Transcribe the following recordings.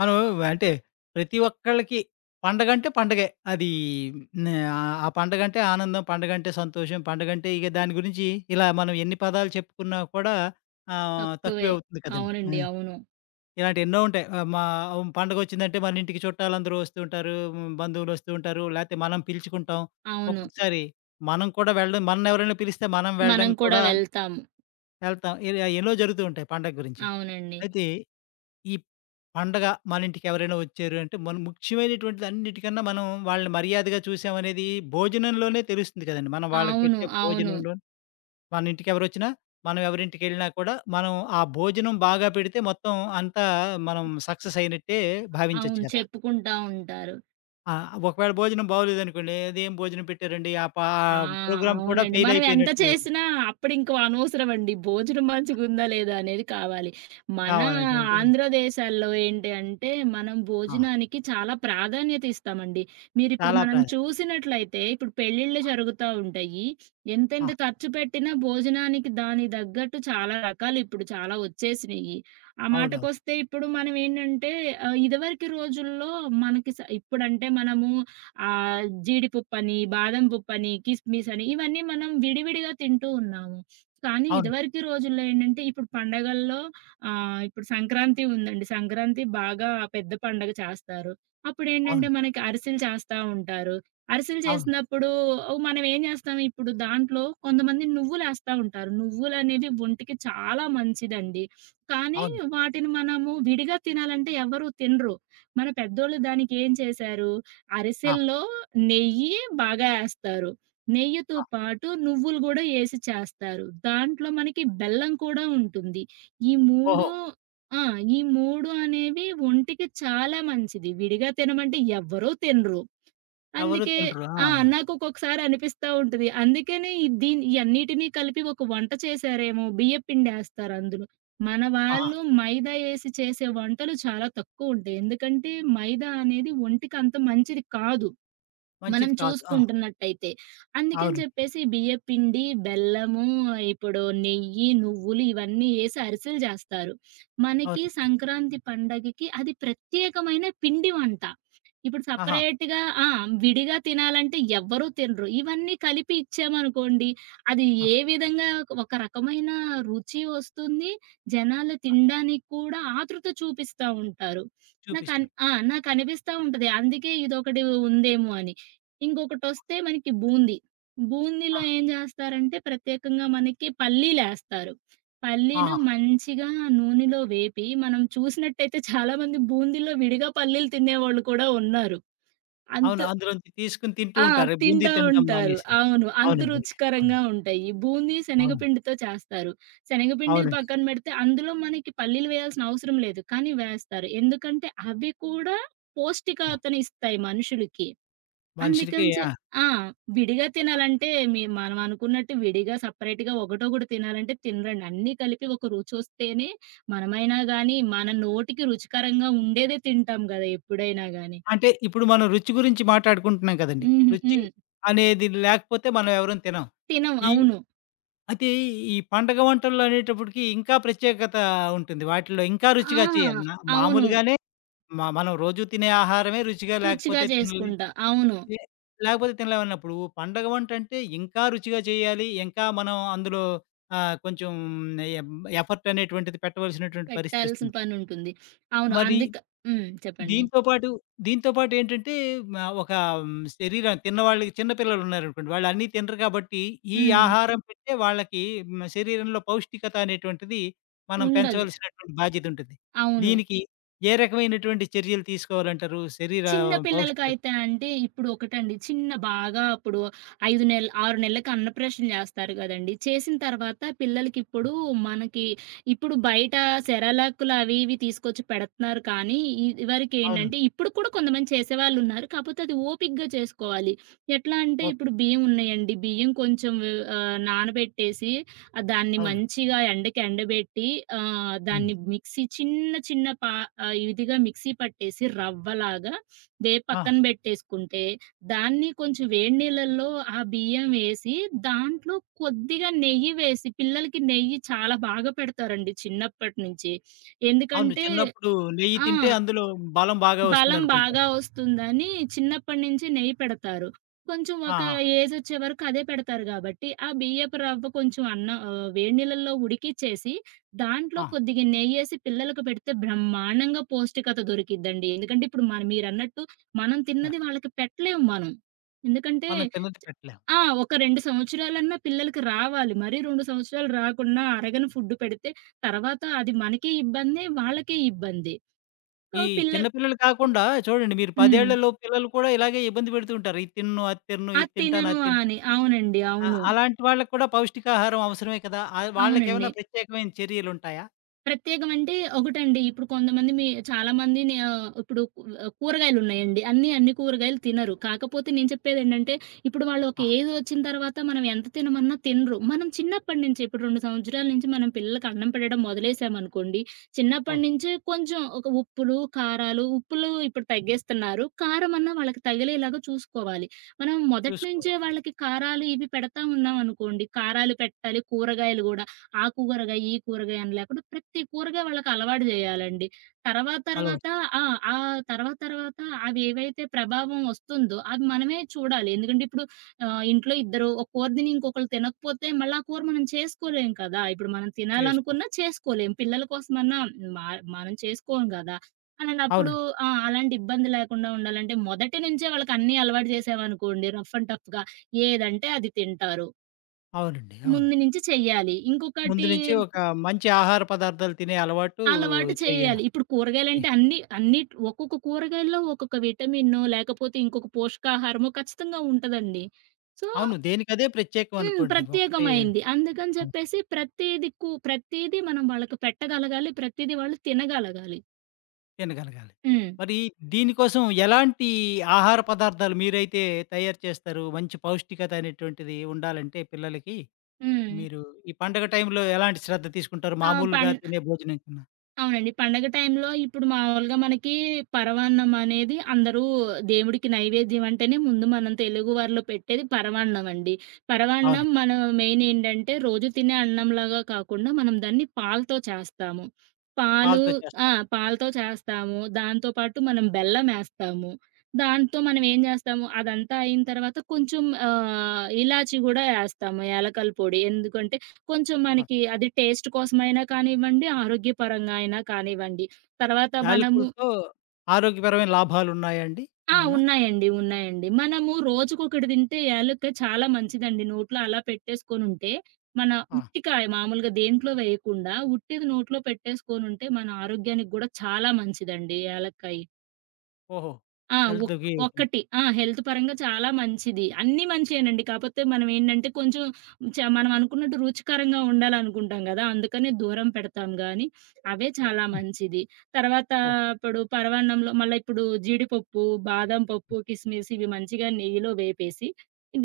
మనం అంటే ప్రతి ఒక్కళ్ళకి పండగంటే పండగే. అది ఆ పండగంటే ఆనందం, పండగంటే సంతోషం, పండగంటే ఇక దాని గురించి ఇలా మనం ఎన్ని పదాలు చెప్పుకున్నా కూడా తక్కువే. తక్కువే అవుతుంది కదండీ. అవునండి. హ్మ్. అవును. ఇలాంటివి ఎన్నో ఉంటాయి. ఆహ్, మా పండగొచ్చిందంటే మన ఇంటికి చుట్టాలందరూ వస్తూ ఉంటారు. బంధువులొస్తూ ఉంటారు. లేతే మనం పిలుచుకుంటాం. అవును. ఒక్కొక్కసారి మనం కూడా వెళ్ళడం మనల్ని ఎవరైనా పిలిస్తే మనం వెళ్ళడం మనం కూడా కూడా వెళ్తాము. వెళ్తాం. ఇలా ఎన్నో జరుగుతూ ఉంటాయి పండగ గురించి. అవునండి. అయితే ఈ పండగ మనింటికి ఎవరైనా వచ్చారు అంటే, మనం ముఖ్యమైనటువంటిది అన్నిటికన్నా మనం వాళ్ళని మర్యాదగా చూసామనేది భోజనంలోనే తెలుస్తుంది కదండీ. మనం వాళ్ళకి అవును. పెట్టే అవును. భోజనంలో మన ఇంటికి ఎవరొచ్చినా, మనం ఎవరింటికెళ్ళినా కూడా మనం ఆ భోజనం బాగా పెడితే మొత్తం అంతా మనం సక్సెస్ అయినట్టే భావించొచ్చు అవును. కదా! చెప్పుకుంటా ఉంటారు. ఆ! ఒకవేళ భోజనం బాగోలేదనుకోండి, "అదేం భోజనం పెట్టారండి? ఆ పా ఆ! ప్రోగ్రామ్ కూడా అవునండి. ఫెయిల్ మనం ఎంత అయిపోయినట్టు" చేసినా అప్పుడింక అనవసరమండి. భోజనం మంచిగుందా లేదా అనేది కావాలి. మన కావాలటువంటిది. ఆంధ్ర దేశాల్లో ఏంటి అంటే, మనం ఆ! భోజనానికి చాలా ప్రాధాన్యత ఇస్తామండి. మీరిప్పుడు చాలా మనం ప్రాధాన్యత. చూసినట్లయితే, ఇప్పుడు పెళ్ళిళ్ళు జరుగుతా ఉంటాయి. ఆ! ఎంతెంత ఖర్చు పెట్టినా భోజనానికి దానికి తగ్గట్టు చాలా రకాలు ఇప్పుడు చాలా వచ్చేసినియి. ఆ అవునవును. మాటకొస్తే ఇప్పుడు మనం ఏంటంటే, ఇదివరకు రోజుల్లో మనకి ఇప్పుడంటే మనము జీడిపప్పని, బాదం పప్పని, కిస్మిస్ అని ఇవన్నీ మనం విడివిడిగా తింటూ ఉన్నాము. కానీ అవును. ఇదివరకి రోజుల్లో ఏంటంటే ఇప్పుడు పండగల్లో ఇప్పుడు సంక్రాంతి ఉందండి. సంక్రాంతి బాగా పెద్ద పండగ చేస్తారు. అప్పుడేంటంటే అవును. మనకి అరిసెలు చేస్తా ఉంటారు. అరిసెలు అవును. చేసినప్పుడు ఓ మనం ఏం చేస్తాం ఇప్పుడు దాంట్లో కొంతమంది నువ్వులేస్తా ఉంటారు. నువ్వులనేవి ఒంటికి చాలా మంచిదండి. కానీ అవును. వాటిని మనము విడిగా తినాలంటే ఎవరు తినరు. మన పెద్దోళ్ళు దానికి ఏం చేశారు ఆ! అరిసెల్లో నెయ్యి బాగా ఏస్తారు. నెయ్యితో ఆ! పాటు నువ్వులు గూడా ఏసి చేస్తారు. దాంట్లో మనకి బెల్లం కూడా ఉంటుంది. ఈ ఓహో! 3 ఆ! ఈ 3 అనేవి ఒంటికి చాలా మంచిది. విడిగా తినమంటే ఎవ్వరూ తినరు. ఎవరు అందుకే తినరు. ఆ! ఆ! అనిపిస్తా ఉంటది. అందుకనే ఈ దీన్ని ఇయన్నిటిని కలిపి ఒక వంట చేశారేమో బియ్యపిండేస్తారందులో. మన ఆహా! వాళ్ళు మైదా ఏసి చేసే వంటలు చాలా తక్కువుంటాయి. ఎందుకంటే మైదా అనేది ఒంటికంత మంచిది కాదు. మనం మంచిది కాదు. ఆ! చూసుకుంటున్నట్టయితే. అందుకని అవునండి. చెప్పేసి బియ్యపిండి, బెల్లము, ఇప్పుడు నెయ్యి, నువ్వులు ఇవన్నీ ఏసి అరిసెలు జేస్తారు. మనకి అవునండి. సంక్రాంతి పండగకి అది ప్రత్యేకమైన పిండి వంట. ఇప్పుడు ఆహా! సెపరేట్‌గా ఆ! విడిగా తినాలంటే ఎవ్వరూ తినరు. ఇవన్నీ కలిపి ఇచ్చామనుకోండి, అది ఆ! ఏ విధంగా ఒక రకమైన రుచి వస్తుంది. జనాలు తినడానికి కూడా ఆతృత చూపిస్తా ఉంటారు. చూపిస్తాడు. ఆ! నాకనిపిస్తా ఉంటది. అందుకే ఇదొకటి ఉందేమో అని. ఇంకొకటొస్తే మనకి బూంది. బూందీలో ఆ! ఏం జేస్తారంటే ప్రత్యేకంగా మనకి పల్లీలేస్తారు. పల్లీలు ఆహా! మంచిగా నూనెలో వేపి మనం చూసినట్టయితే చాలా మంది బూందీలో విడిగా పల్లీలు తినేవాళ్ళు కూడా ఉన్నారు. అంత అవును. అందులోంచి తీసుకొని తింటూ ఆ! ఉంటారు. బూందీ తింటా తినడం ఉంటారు. మానేసి. అవును. అంత అవునండి. అవును. రుచికరంగా ఉంటాయి. ఈ బూందీ అవును. శనగపిండితో చేస్తారు. శనగపిండిది అవునండి. పక్కన బెడితే అందులో మనకి పల్లీలు వేయాల్సిన అవసరం లేదు. కానీ వేస్తారు. ఎందుకంటే అవి కూడా ఆ! పౌష్టికతనిస్తాయి మనుషులకి. మనిషికి అందుకంచే ఆ! ఆ! విడిగా తినాలంటే మనం అనుకున్నట్టు విడిగా సెపరేట్‌గా ఒకటొకటి తినాలంటే తినరండి. అన్నీ కలిపి ఒక రుచొస్తేనే మనమైనా గాని, మన నోటికి రుచికరంగా ఉండేదే తింటాం గదా! ఎప్పుడైనా గాని. అంటే ఇప్పుడు మనం రుచి గురించి మాట్లాడుకుంటున్నాం కదండీ. హుహు. రుచి హ్మ్. అనేది లేకపోతే మనం ఎవరం తినం. తినం. ఈ అవును. అయితే ఈ పండగ వంటల్లో అనేటప్పటికి ఇంకా ప్రత్యేకత ఉంటుంది. వాటిల్లో ఇంకా ఆ! రుచిగా చేయాలి. అవును. మామూలుగానే మనం రోజు తినే ఆహారమే రుచిగా రుచిగా లేకపోతే తినలే చేసుకుంటా. అవును. లే లేకపోతే తినలేమన్నప్పుడు పండగ వంటంటే ఇంకా రుచిగా చేయాలి. ఇంకా మనం అందులో కొంచెం ఎం ఎఫర్ట్ అనేటువంటిది పెట్టవలసినటువంటి పెట్టాల్సిన పరిస్థితొస్తుంది. పనుంటుంది. అవును. మరి హ్మ్. చెప్పండి. దీంతో పాటు, దీంతో పాటు ఏంటంటే ఒక మ్, శరీరం తిన్నవాళ్ళకి చిన్న పిల్లలున్నారనుకోండి. వాళ్ళు అన్నీ తినరు కాబట్టి ఈ హ్మ్. ఆహారం పెట్టే వాళ్ళకి శరీరంలో పౌష్టికత అనేటువంటిది మనం ఉండదు. పెంచవలసినటువంటి బాధ్యతుంటుంది. అవును. దీనికి ఏ రకమైనటువంటి చర్యలు తీసుకోవాలంటారు? శరీర చిన్న పౌష్టికత పిల్లలకైతే అంటే ఇప్పుడు ఒకటండి. చిన్న బాగా అప్పుడు 5 నెలలు, 6 నెలలకి అన్నప్రాషన్ జేస్తారు గదండీ! చేసిన తర్వాత పిల్లలకిప్పుడు మనకి ఇప్పుడు బయట సెరలాక్‌లు అవి ఇవి తీసుకొచ్చి పెడుతున్నారు కానీ, అవును. ఇదివరకేంటంటే ఇప్పుడు కూడా కొంతమంది చేసేవాళ్ళున్నారు. కాపోతే అది ఓపికగా చేసుకోవాలి. ఎట్లా అంటే ఇప్పుడు ఓపిక. బియ్యం ఉన్నాయండి. బియ్యం కొంచెం నానబెట్టేసి దాన్ని అవును. మంచిగా ఎండకి ఎండబెట్టి హ్మ్. దాన్ని మిక్సీ చిన్న చిన్న పా ఇదిగా మిక్సీ పట్టేసి రవ్వలాగా దే ఆ! పక్కన బెట్టేసుకుంటే, దాన్ని కొంచెం వేడి నీళ్ళల్లో ఆ బియ్యం వేసి, దాంట్లో కొద్దిగా నెయ్యి వేసి పిల్లలకి నెయ్యి చాలా బాగా పెడతారండి చిన్నప్పటి నుంచి. అవును. ఎందుకంటే చిన్నప్పుడు నెయ్యి ఆ! తింటే అందులో బలం బాగా బలం వస్తుందనుకుంటారు. బాగా వస్తుందని చిన్నప్పటి నుంచి నెయ్యి పెడతారు. కొంచెం ఒక ఆహా! ఏజొచ్చే వరకు అదే పెడతారు గాబట్టి, ఆ బియ్యపు రవ్వ కొంచెం అన్నం వేడి నీళ్ళల్లో ఉడికిచ్చేసి, దాంట్లో ఆ! కొద్దిగా నెయ్యేసి పిల్లలకు పెడితే బ్రహ్మాండంగా పౌష్టికత దొరికిద్దండి. ఎందుకంటే ఇప్పుడు మీరన్నట్టు మనం ఆ! తిన్నది వాళ్ళకి పెట్టలేము మనం. ఎందుకంటే మనం తిన్నది పెట్టలేం. ఆ! ఒక 2 సంవత్సరాలన్నా పిల్లలకి రావాలి. మరీ 2 సంవత్సరాలు రాకుండా అరగని ఫుడ్ పెడితే తర్వాత అది మనకి ఇబ్బందే, వాళ్ళకి ఇబ్బంది. సో, ఈ చిన్న పిల్లలు పిల్లలు కాకుండా చూడండి మీరు 10 హ్మ్. ఏళ్లలోపు పిల్లలు కూడా ఇలాగే ఇబ్బంది పెడుతూ ఉంటారు. ఇది తినను, అది తినను, ఆ! ఇది తింటాను, తినను అది తింటాను. అని. అవునండి. ఆ! అవును. అలాంటి వాళ్ళకి కూడా పౌష్టికాహారం అవసరమే కదా! అవునండి. వాళ్ళకేమైనా ప్రత్యేకమైన చర్యలుంటాయా? ప్రత్యేకం అంటే ఒకటండి. ఇప్పుడు కొంతమంది చాలామంది ఇప్పుడు కూరగాయలున్నాయండి. అన్నీ, అన్ని అన్ని కూరగాయలు తినరు. కాకపోతే నేను చెప్పేదేంటంటే, ఇప్పుడు వాళ్ళు ఒక ఆ! ఏజ్ వచ్చిన తర్వాత మనం ఎంత తినమన్నా తినరు. మనం చిన్నప్పటి నుంచి ఇప్పుడు 2 సంవత్సరాల నుంచి మనం పిల్లలకి అన్నం పెట్టడం మొదలేసామనుకోండి, చిన్నప్పటి అవును. నుంచే కొంచెం ఒక ఉప్పులు, కారాలు ఉప్పులు ఇప్పుడు తగ్గేస్తున్నారు. కారం అన్నా వాళ్ళకి తగిలేలాగా చూసుకోవాలి. మనం మొదటి నుంచే చూసుకోవాలి. వాళ్ళకి కారాలు ఇవి పెడతా ఉన్నామనుకోండి, కారాలు పెట్టాలి, కూరగాయలు గూడా ఆ కూరగాయ, ఈ కూరగాయ అని లేకుండా ప్రతి కూరగాయ వాళ్ళకి అలవాటు జేయాలండి. తర్వాత తర్వాత అలవాటు ఆ! ఆ తర్వాత తర్వాత అవేవైతే ప్రభావం వస్తుందో అది మనమే చూడాలి. ఎందుకంటే ఇప్పుడు ఇంట్లో ఇద్దరు ఒక కూర తిని ఇంకొకళ్ళు తినకపోతే మళ్ళీ ఆ కూర మనం చేసుకోలేం కదా! ఇప్పుడు మనం చేసుకో తినాలనుకున్నా చేసుకోలేం. పిల్లల కోసమన్నా మా మనం చేసుకోం గదా! అలాంటప్పుడు అవునండి. ఆ! అలాంటి ఇబ్బంది లేకుండా ఉండాలంటే మొదటి నుంచే వాళ్ళకి అన్నీ అలవాటు చేసామనుకోండి రఫ్ అండ్ టఫ్‌గా ఏదంటే అది తింటారు. అవునండి. అవును. ముందు నుంచి చెయ్యాలి. ముందు ఇంకొకటి నుంచి ఒక మంచి ఆహార పదార్థాలు తినే అలవాటు అలవాటు చేయాలి. చేయాలి. ఇప్పుడు కూరగాయలంటే అన్ని అన్ని ఒక్కొక్క కూరగాయల్లో ఒక్కొక్క విటమినో, లేకపోతే ఇంకొక పోషకాహారమో ఖచ్చితంగా ఉంటదండి. సో అవును. దేనికదే ప్రత్యేకం హ్మ్. అనుకోండి. ఒకటి ఆ! ప్రత్యేకమైంది. అందుకని చెప్పేసి ప్రతీది మనం వాళ్ళకి పెట్టగలగాలి. ప్రతీది వాళ్ళు తినగలగాలి. తినగలగాలి. హ్మ్. మరి దీనికోసం ఎలాంటి ఆహార పదార్థాలు మీరైతే తయారు చేస్తారు? మంచి పౌష్టికత అనేటువంటిది ఉండాలంటే పిల్లలకి హ్మ్. మీరు ఈ పండగ టైంలో ఎలాంటి శ్రద్ధ తీసుకుంటారు? ఆ! మామూలుగా తినే భోజనం కన్నా. అవునండి. పండగ టైంలో ఇప్పుడు మామూలుగా మనకి పరవాన్నం అనేది అందరూ దేవుడికి నైవేద్యం అంటేనే ముందు మనం తెలుగువారిలో పెట్టేది పరవాన్నం అండి. అవును. పరవాన్నం మనం మెయిన్ ఏంటంటే రోజు తినే అన్నంలాగా కాకుండా మనం దాన్ని పాలతో చేస్తాము. పాలు పాలతో ఆ! చేస్తారు. పాలతో చేస్తాము. దాంతో పాటు మనం బెల్లమేస్తాము. దాంతో మనం ఏం చేస్తాము అదంతా అయిన తర్వాత కొంచెం ఇలాచి గూడా ఏస్తాము. యాలకల పొడి. ఎందుకంటే కొంచెం ఆ! మనకి అది టేస్ట్ కోసమైనా కానివ్వండి, ఆరోగ్యపరంగా అయినా కానివ్వండి. తర్వాత మనము యాలకులతో ఆరోగ్యపరమైన లాభాలున్నాయా అండి ఆ! ఏమన్నా? ఉన్నాయండి. ఉన్నాయండి. మనము రోజుకొకటి తింటే యాలుక్క చాలా మంచిదండి. నోట్లో అలా పెట్టేసుకొనుంటే, మన ఆ! ఉట్టికాయ మామూలుగా దేంట్లో వేయకుండా ఉట్టిది నోట్లో పెట్టేసుకొనుంటే, మన ఆరోగ్యానికి గూడా చాలా మంచిదండి యాలక్కాయి. ఓహో! ఆ! ఒక్ హెల్త్‌కి ఒక్కటి. ఆ! హెల్త్ పరంగా చాలా మంచిది. అన్నీ మంచియేనండి. కాపోతే మనం ఏంటంటే కొంచెం మనం అనుకున్నట్టు రుచికరంగా ఉండాలనుకుంటాం గదా! అందుకనే దూరం పెడతాం గానీ, అవే చాలా హ్మ్. మంచిది. తర్వాత ఓహ్! ఇప్పుడు పరమాన్నంలో మళ్ళా ఇప్పుడు జీడిపప్పు, బాదం పప్పు, కిస్మిస్ ఇవి మంచిగా నెయ్యిలో వేపేసి,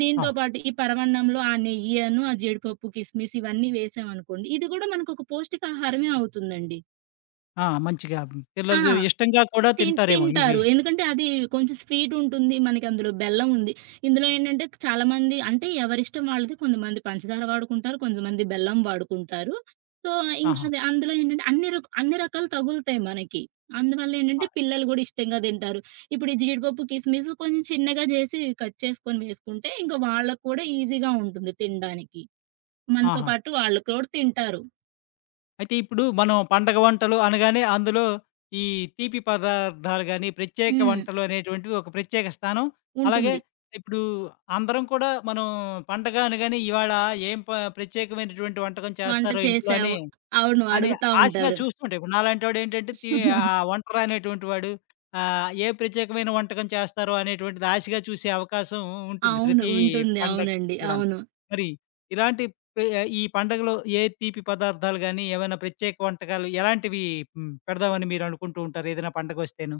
దీంతో ఆ! పాటు ఈ పరమాన్నంలో ఆ నెయ్యను, ఆ జీడిపప్పు, కిస్మిస్ ఇవన్నీ వేసామనుకోండి, ఇది గూడా మనకొక పౌష్టికాహారమే అవుతుందండి. ఆ! మంచిగా ఆ! పిల్లలు ఇష్టంగా కూడా తింటారేమో ఇవి. తింటారు. ఎందుకంటే అది కొంచెం స్వీట్ ఉంటుంది. మనకి అందులో బెల్లం ఉంది. ఇందులో ఏంటంటే చాలామంది అంటే ఎవరిష్టం వాళ్ళది. కొంతమంది పంచదార వాడుకుంటారు. కొంతమంది బెల్లం వాడుకుంటారు. సో, ఇంకా ఆహా! అది అందులో ఏంటంటే అన్ని రకాలు తగులుతాయి మనకి. అందువల్ల ఆ! ఏంటంటే పిల్లలు గూడా ఇష్టంగా తింటారు. ఇప్పుడు ఈ జీడిపప్పు, కిస్మిస్ కొంచెం చిన్నగా జేసి కట్ చేసుకొని వేసుకుంటే ఇంకా వాళ్ళకి కూడా ఈజీగా ఉంటుంది తినడానికి. మనతో ఆహా! పాటు వాళ్ళు కూడా తింటారు. అయితే ఇప్పుడు మనం పండగ వంటలు అనగానే అందులో ఈ తీపి పదార్థాలు గాని, ప్రత్యేక హ్మ్. వంటలు అనేటువంటివి ఒక ప్రత్యేక స్థానం. అలాగే ఉంటుంది. ఇప్పుడు అందరం కూడా మనం పండగ అనగానే ఇవాళ ఏం ప ప్రత్యేకమైనటువంటి వంటకం వంట చేస్తారో ఇంట్లో చేశావు అని అవును. అని అడుగుతా ఆశగా ఉంటారు. చూస్తుంటే ఇప్పుడు నాలాంటోడేంటంటే వంట రానటువంటి వాడు ఏ ప్రత్యేకమైన వంటకం చేస్తారో అనేటువంటిది ఆశగా చూసే అవకాశం ఉంటుంది అవును. ప్రతి ఉంటుంది. పండగకి అవునండి. కూడాను. అవును. మరి ఇలాంటి పె ఈ పండగలో ఏ తీపి పదార్థాలు గాని, ఏవైనా ప్రత్యేక వంటకాలు ఎలాంటివి పెడదామని మీరు అనుకుంటూ ఉంటారు ఏదైనా పండగొస్తేను?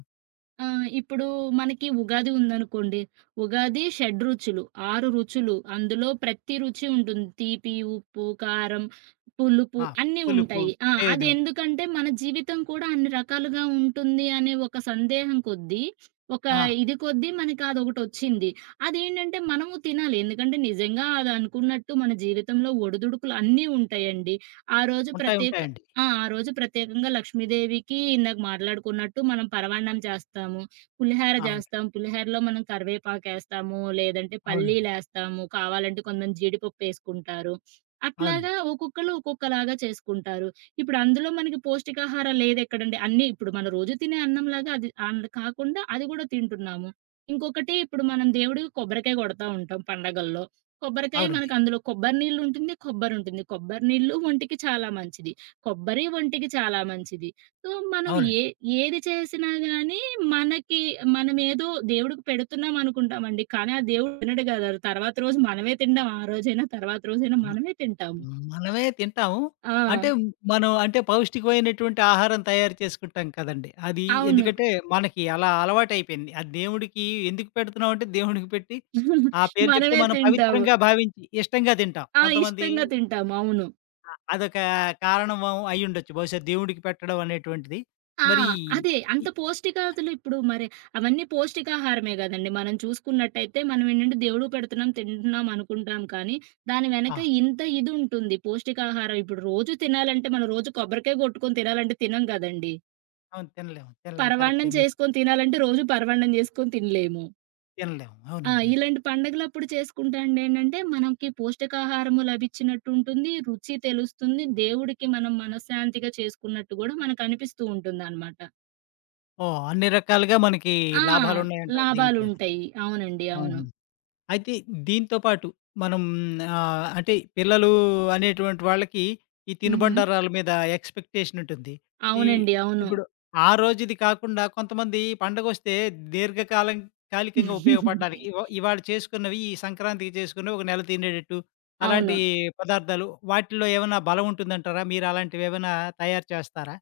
ఇప్పుడు మనకి ఉగాది ఉందనుకోండి. ఉగాది షడ్‌రుచులు, 6 రుచులు. అందులో ప్రతి రుచి ఉంటుంది. తీపి, ఉప్పు, కారం, పులుపు ఆ! అన్నీ పులుపు, ఉంటాయి. ఆ! అది చేదు. ఎందుకంటే మన జీవితం కూడా అన్ని రకాలుగా ఉంటుంది అనే ఒక సందేహం కొద్దీ, ఒక ఆ! ఇది కొద్దీ మనకి అదొకటొచ్చింది. అదేంటంటే మనము తినాలి. ఎందుకంటే నిజంగా అది అనుకున్నట్టు మన జీవితంలో ఒడిదుడుకులు అన్నీ ఉంటాయండి. ఆ రోజు ఉంటాయి. ప్రత్యేక ఉంటాయండి. ఆ! ఆ రోజు ప్రత్యేకంగా లక్ష్మీదేవికి ఇందాక మాట్లాడుకున్నట్టు మనం పరమాన్నం చేస్తాము. పులిహార అవును. చేస్తాం. పులిహారలో మనం కరివేపాకేస్తాము, లేదంటే అవునండి. పల్లీలేస్తాము, కావాలంటే కొంతమంది జీడిపప్పేసుకుంటారు. అట్లాగా అవునండి. ఒక్కొక్కళ్ళు ఒక్కొక్కలాగా చేసుకుంటారు. ఇప్పుడు అందులో మనకి పౌష్టికాహారం లేదెక్కడండి. అన్నీ ఇప్పుడు మనం రోజు తినే అన్నంలాగా అది అండ్ కాకుండా అది కూడా తింటున్నాము. ఇంకొకటి ఇప్పుడు మనం దేవుడికి కొబ్బరికాయ కొడతా ఉంటాం పండగల్లో. కొబ్బరికాయ అవునండి. మనకు అందులో కొబ్బరి నీళ్లుంటుంది, కొబ్బరుంటుంది. కొబ్బరి నీళ్లు ఒంటికి చాలా మంచిది. కొబ్బరి ఒంటికి చాలా మంచిది. సో, మనం అవునండి. ఏ ఏది చేసినా గానీ మనకి మనమేదో దేవుడికి పెడుతున్నాం అనుకుంటామండి. కానీ ఆ దేవుడు తినడు గదా! తర్వాత రోజు మనమే తింటాం. ఆ రోజైనా, తర్వాత రోజైనా అవునండి. మనమే తింటాము. హ్మ్. మనమే తింటాము. ఆ! అంటే మనం అంటే పౌష్టికమైనటువంటి ఆహారం తయారు చేసుకుంటాం కదండీ! అది అవును. ఎందుకంటే మనకి అలా అలవాటైపోయింది. ఆ దేవుడికి ఎందుకు పెడుతున్నాం అంటే దేవుడికి పెట్టి ఆ పేరు చెప్తే మనమే మనం తింటాము. పవిత్రంగా భావించి ఇష్టంగా తింటాం. ఆ! కొంతమంది ఇష్టంగా తింటాము. అవును. అదొక కారణం అయ్యుండొచ్చు. బహుశా దేవుడికి పెట్టడం అనేటువంటిది. ఆ! మరి అదే. అంత ఇ పౌష్టికాదులు ఇప్పుడు మరి అవన్నీ పౌష్టికాహారమే గదండీ! మనం చూసుకున్నట్టయితే మనం ఏంటంటే దేవుడు పెడుతున్నాం, తింటున్నాం అనుకుంటాం కానీ, దాని ఆ! వెనక ఇంత ఇది ఉంటుంది. పౌష్టికాహారం ఇప్పుడు రోజు తినాలంటే మనం రోజు కొబ్బరికాయ గొట్టుకొని తినాలంటే తినం గదండీ! అవును. తినలేము. తినలేము. కరెక్టే. పరవాన్నం మీరు చేసుకొని తినాలంటే రోజు పరవాన్నం చేసుకొని తినలేము. తినలేము. ఆ! అవునండి. ఇలాంటి పండగలప్పుడు చేసుకుంటే అండి ఏంటంటే మనకి పౌష్టికాహారము లభించినట్టు ఉంటుంది. రుచి తెలుస్తుంది. దేవుడికి మనం మనశ్శాంతిగా చేసుకున్నట్టు గూడా మనకనిపిస్తూ ఉంటుందనమాట. ఓహ్! అన్ని రకాలుగా మనకి ఆ! లాభాలున్నాయంటారు దీంట్లో. లాభాలుంటాయి. అవునండి. అవును. అవును. అయితే దీంతో పాటు మనం అంటే పిల్లలు అనేటువంటి వాళ్ళకి ఈ హుహు. తినుబండారాల మీద ఎక్స్‌పెక్టేషన్ ఉంటుంది. ఈ అవునండి. అవును. ఇప్పుడు ఆ రోజుది కాకుండా కొంతమంది పండగొస్తే దీర్ఘకాలం కాలికంగా ఉపయోగపడడానికి ఇవాళ చేసుకున్నవి ఈ సంక్రాంతికి చేసుకున్నవి ఒక నెల తినేటట్టు అలాంటి అవును. పదార్థాలు వాటిల్లో ఏమైనా బలం ఉంటుందంటారా? మీరు అలాంటివి ఏమైనా తయారు చేస్తారా?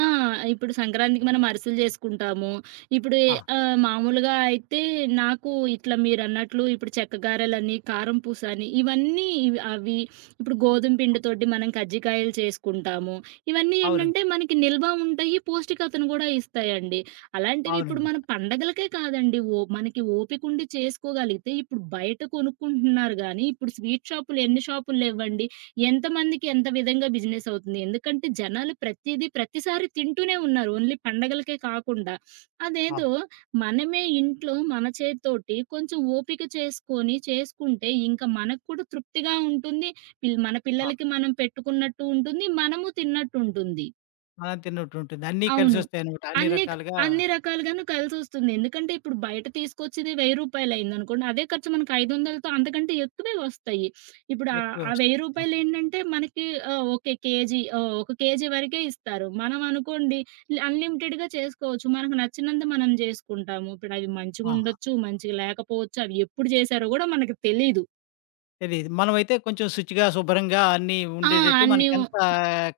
ఆ! ఇప్పుడు సంక్రాంతికి మనం అరిసెలు చేసుకుంటాము. ఇప్పుడు ఆ! మామూలుగా అయితే నాకు ఇట్లా మీరన్నట్లు ఇప్పుడు చెక్క గారెలని, కారం పూస అని ఇవన్నీ ఇవి అవి ఇప్పుడు గోధుమ పిండితోటి మనం కజ్జికాయలు చేసుకుంటాము. ఇవన్నీ అవునండి. ఏంటంటే మనకి నిల్వ ఉంటాయి. పౌష్టికతను కూడా ఇస్తాయండి. అలాంటివి ఇప్పుడు అవునండి. మనం పండగలకే కాదండి. ఓ మనకి ఓపిక ఉండి చేసుకోగలిగితే ఇప్పుడు బయట కొనుక్కుంటున్నారు గానీ, ఇప్పుడు స్వీట్ షాపులు ఎన్ని షాపులు లేవ్వండి. ఎంతమందికి ఎంత విధంగా బిజినెస్ అవుతుంది. ఎందుకంటే జనాలు ప్రతీదీ ప్రతిసారి తింటూనే ఉన్నారు. ఓన్లీ పండగలకే కాకుండా. అదేదో అవును. మనమే ఇంట్లో మన చేత్తోటి కొంచెం ఓపిక చేసుకొని చేసుకుంటే ఇంకా మనకు కూడా తృప్తిగా ఉంటుంది. మన ఆ! పిల్లలకి మనం పెట్టుకున్నట్టు ఉంటుంది. మనము తిన్నట్టు ఉంటుంది. అలా తిన్నట్టు ఉంటుంది. అన్నీ అవును. కలిసొస్తాయన్నమాట. అన్ని అన్ని క రకాలుగా అన్ని రకాలుగాను కలిసొస్తుంది. ఎందుకంటే ఇప్పుడు బయట తీసుకొచ్చేది రూ. 1000 అయిందనుకోండి. అదే ఖర్చు మనకు 500తో అంతకంటే ఎక్కువే వస్తాయి. ఇప్పుడు ఎక్కువే ఆ రూ. వస్తాయి. 1000 ఏంటంటే మనకి ఓకే. కేజీ ఒక కేజీ వరకే ఇస్తారు. మనం అనుకోండి అన్‌లిమిటెడ్‌గా చేసుకోవచ్చు. మనకు నచ్చినంత మనం జేసుకుంటాము. ఇప్పుడు అవి ఆ! మంచిగుండొచ్చు, మంచిగా లేకపోవచ్చు. అవి ఎప్పుడు జేశారో గూడా మనకు తెలీదు. తెలీదు. మనమైతే కొంచెం శుచిగా, శుభ్రంగా అన్నీ ఆ! ఉండేటట్టు అన్ని మనకెంత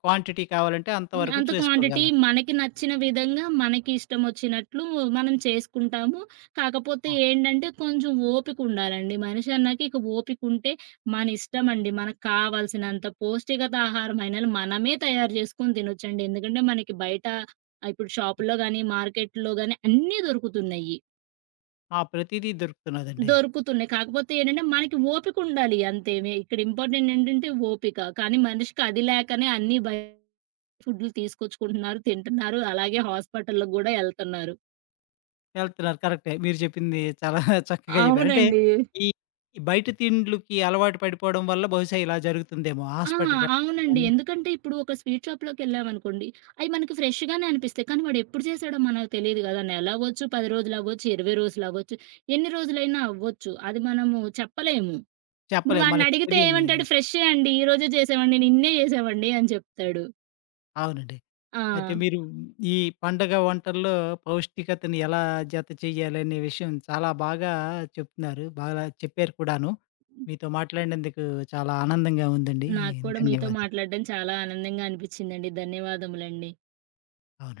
క్వాంటిటీ కావాలంటే అంతవరకు అంత క్వాంటిటీ చేసుకోగలం. మనకి నచ్చిన విధంగా, మనకి ఇష్టమొచ్చినట్లు మనం చేసుకుంటాము. కాకపోతే ఆ! ఏంటంటే, కొంచెం ఓపికుండాలండి. మనిషి అన్నాక ఇక ఓపికుంటే మన ఇష్టమండి. మనకు కావాల్సినంత పౌష్టికత ఆహారమైనను మనమే తయారు చేసుకొని తినొచ్చండి. ఎందుకంటే, మనకి బయట ఇప్పుడు షాపుల్లో గాని, మార్కెట్‌లో గాని అన్నీ దొరుకుతున్నయి. ఆ! ప్రతీదీ దొరుకుతున్నదండి. దొరుకుతున్నాయి. కాకపోతే ఏంటంటే, మనకి ఓపికుండాలి అంతే. ఇక్కడ ఇంపార్టెంట్ ఏంటంటే ఓపిక. కానీ మనిషికి అది లేకనే అన్నీ ఫుడ్‌లు తీసుకొచ్చుకుంటున్నారు, తింటున్నారు. అలాగే హాస్పిటల్‌కి గూడా ఎళ్తన్నారు. వెళ్తున్నారు కరెక్టే. మీరు చెప్పింది చాలా చక్కగా చెప్పారు. అంటే అవునండి. ఈ ఈ బయట తిండ్లుకి అలవాటు పడిపోవడం వల్ల బహుశా ఇలా జరుగుతుందేమో. ఆ! హాస్పిటల్‌కెళ్ళడం అవునండి. కానీ ఎందుకంటే ఇప్పుడు ఒక స్వీట్ షాప్‌లోకెళ్ళామనుకోండి, అయి మనకి ఫ్రెష్‌గానే అనిపిస్తాయి. కానీ వాడెప్పుడు చేశాడో మనకు తెలీదు గదా! నెలవ్వచ్చు, 10 రోజులవ్వచ్చు, 20 రోజులవ్వచ్చు, ఎన్ని రోజులైనా అవ్వచ్చు. అది మనము చెప్పలేము. ఇప్పుడు చెప్పలేం మనకి వాడినడిగితే తెలియని ఏమంటాడు? ఫ్రెష్షే అండి. ఈ రోజే చేశామండి. నిన్నే చేశామండి అని చెప్తాడు. అవునండి. ఆ! అయితే మీరు ఈ పండగ వంటల్లో పౌష్టికతని ఎలా జత చేయాలనే విషయం చాలా బాగా చెప్తున్నారు. బాగా చెప్పారు కూడాను. మీతో మాట్లాడినందుకు చాలా ఆనందంగా ఉందండి. నాకు కూడా మీతో ధన్యవాదాలు. మాట్లాడడం చాలా ఆనందంగా అనిపిచ్చిందండి. ధన్యవాదములండి. అవును.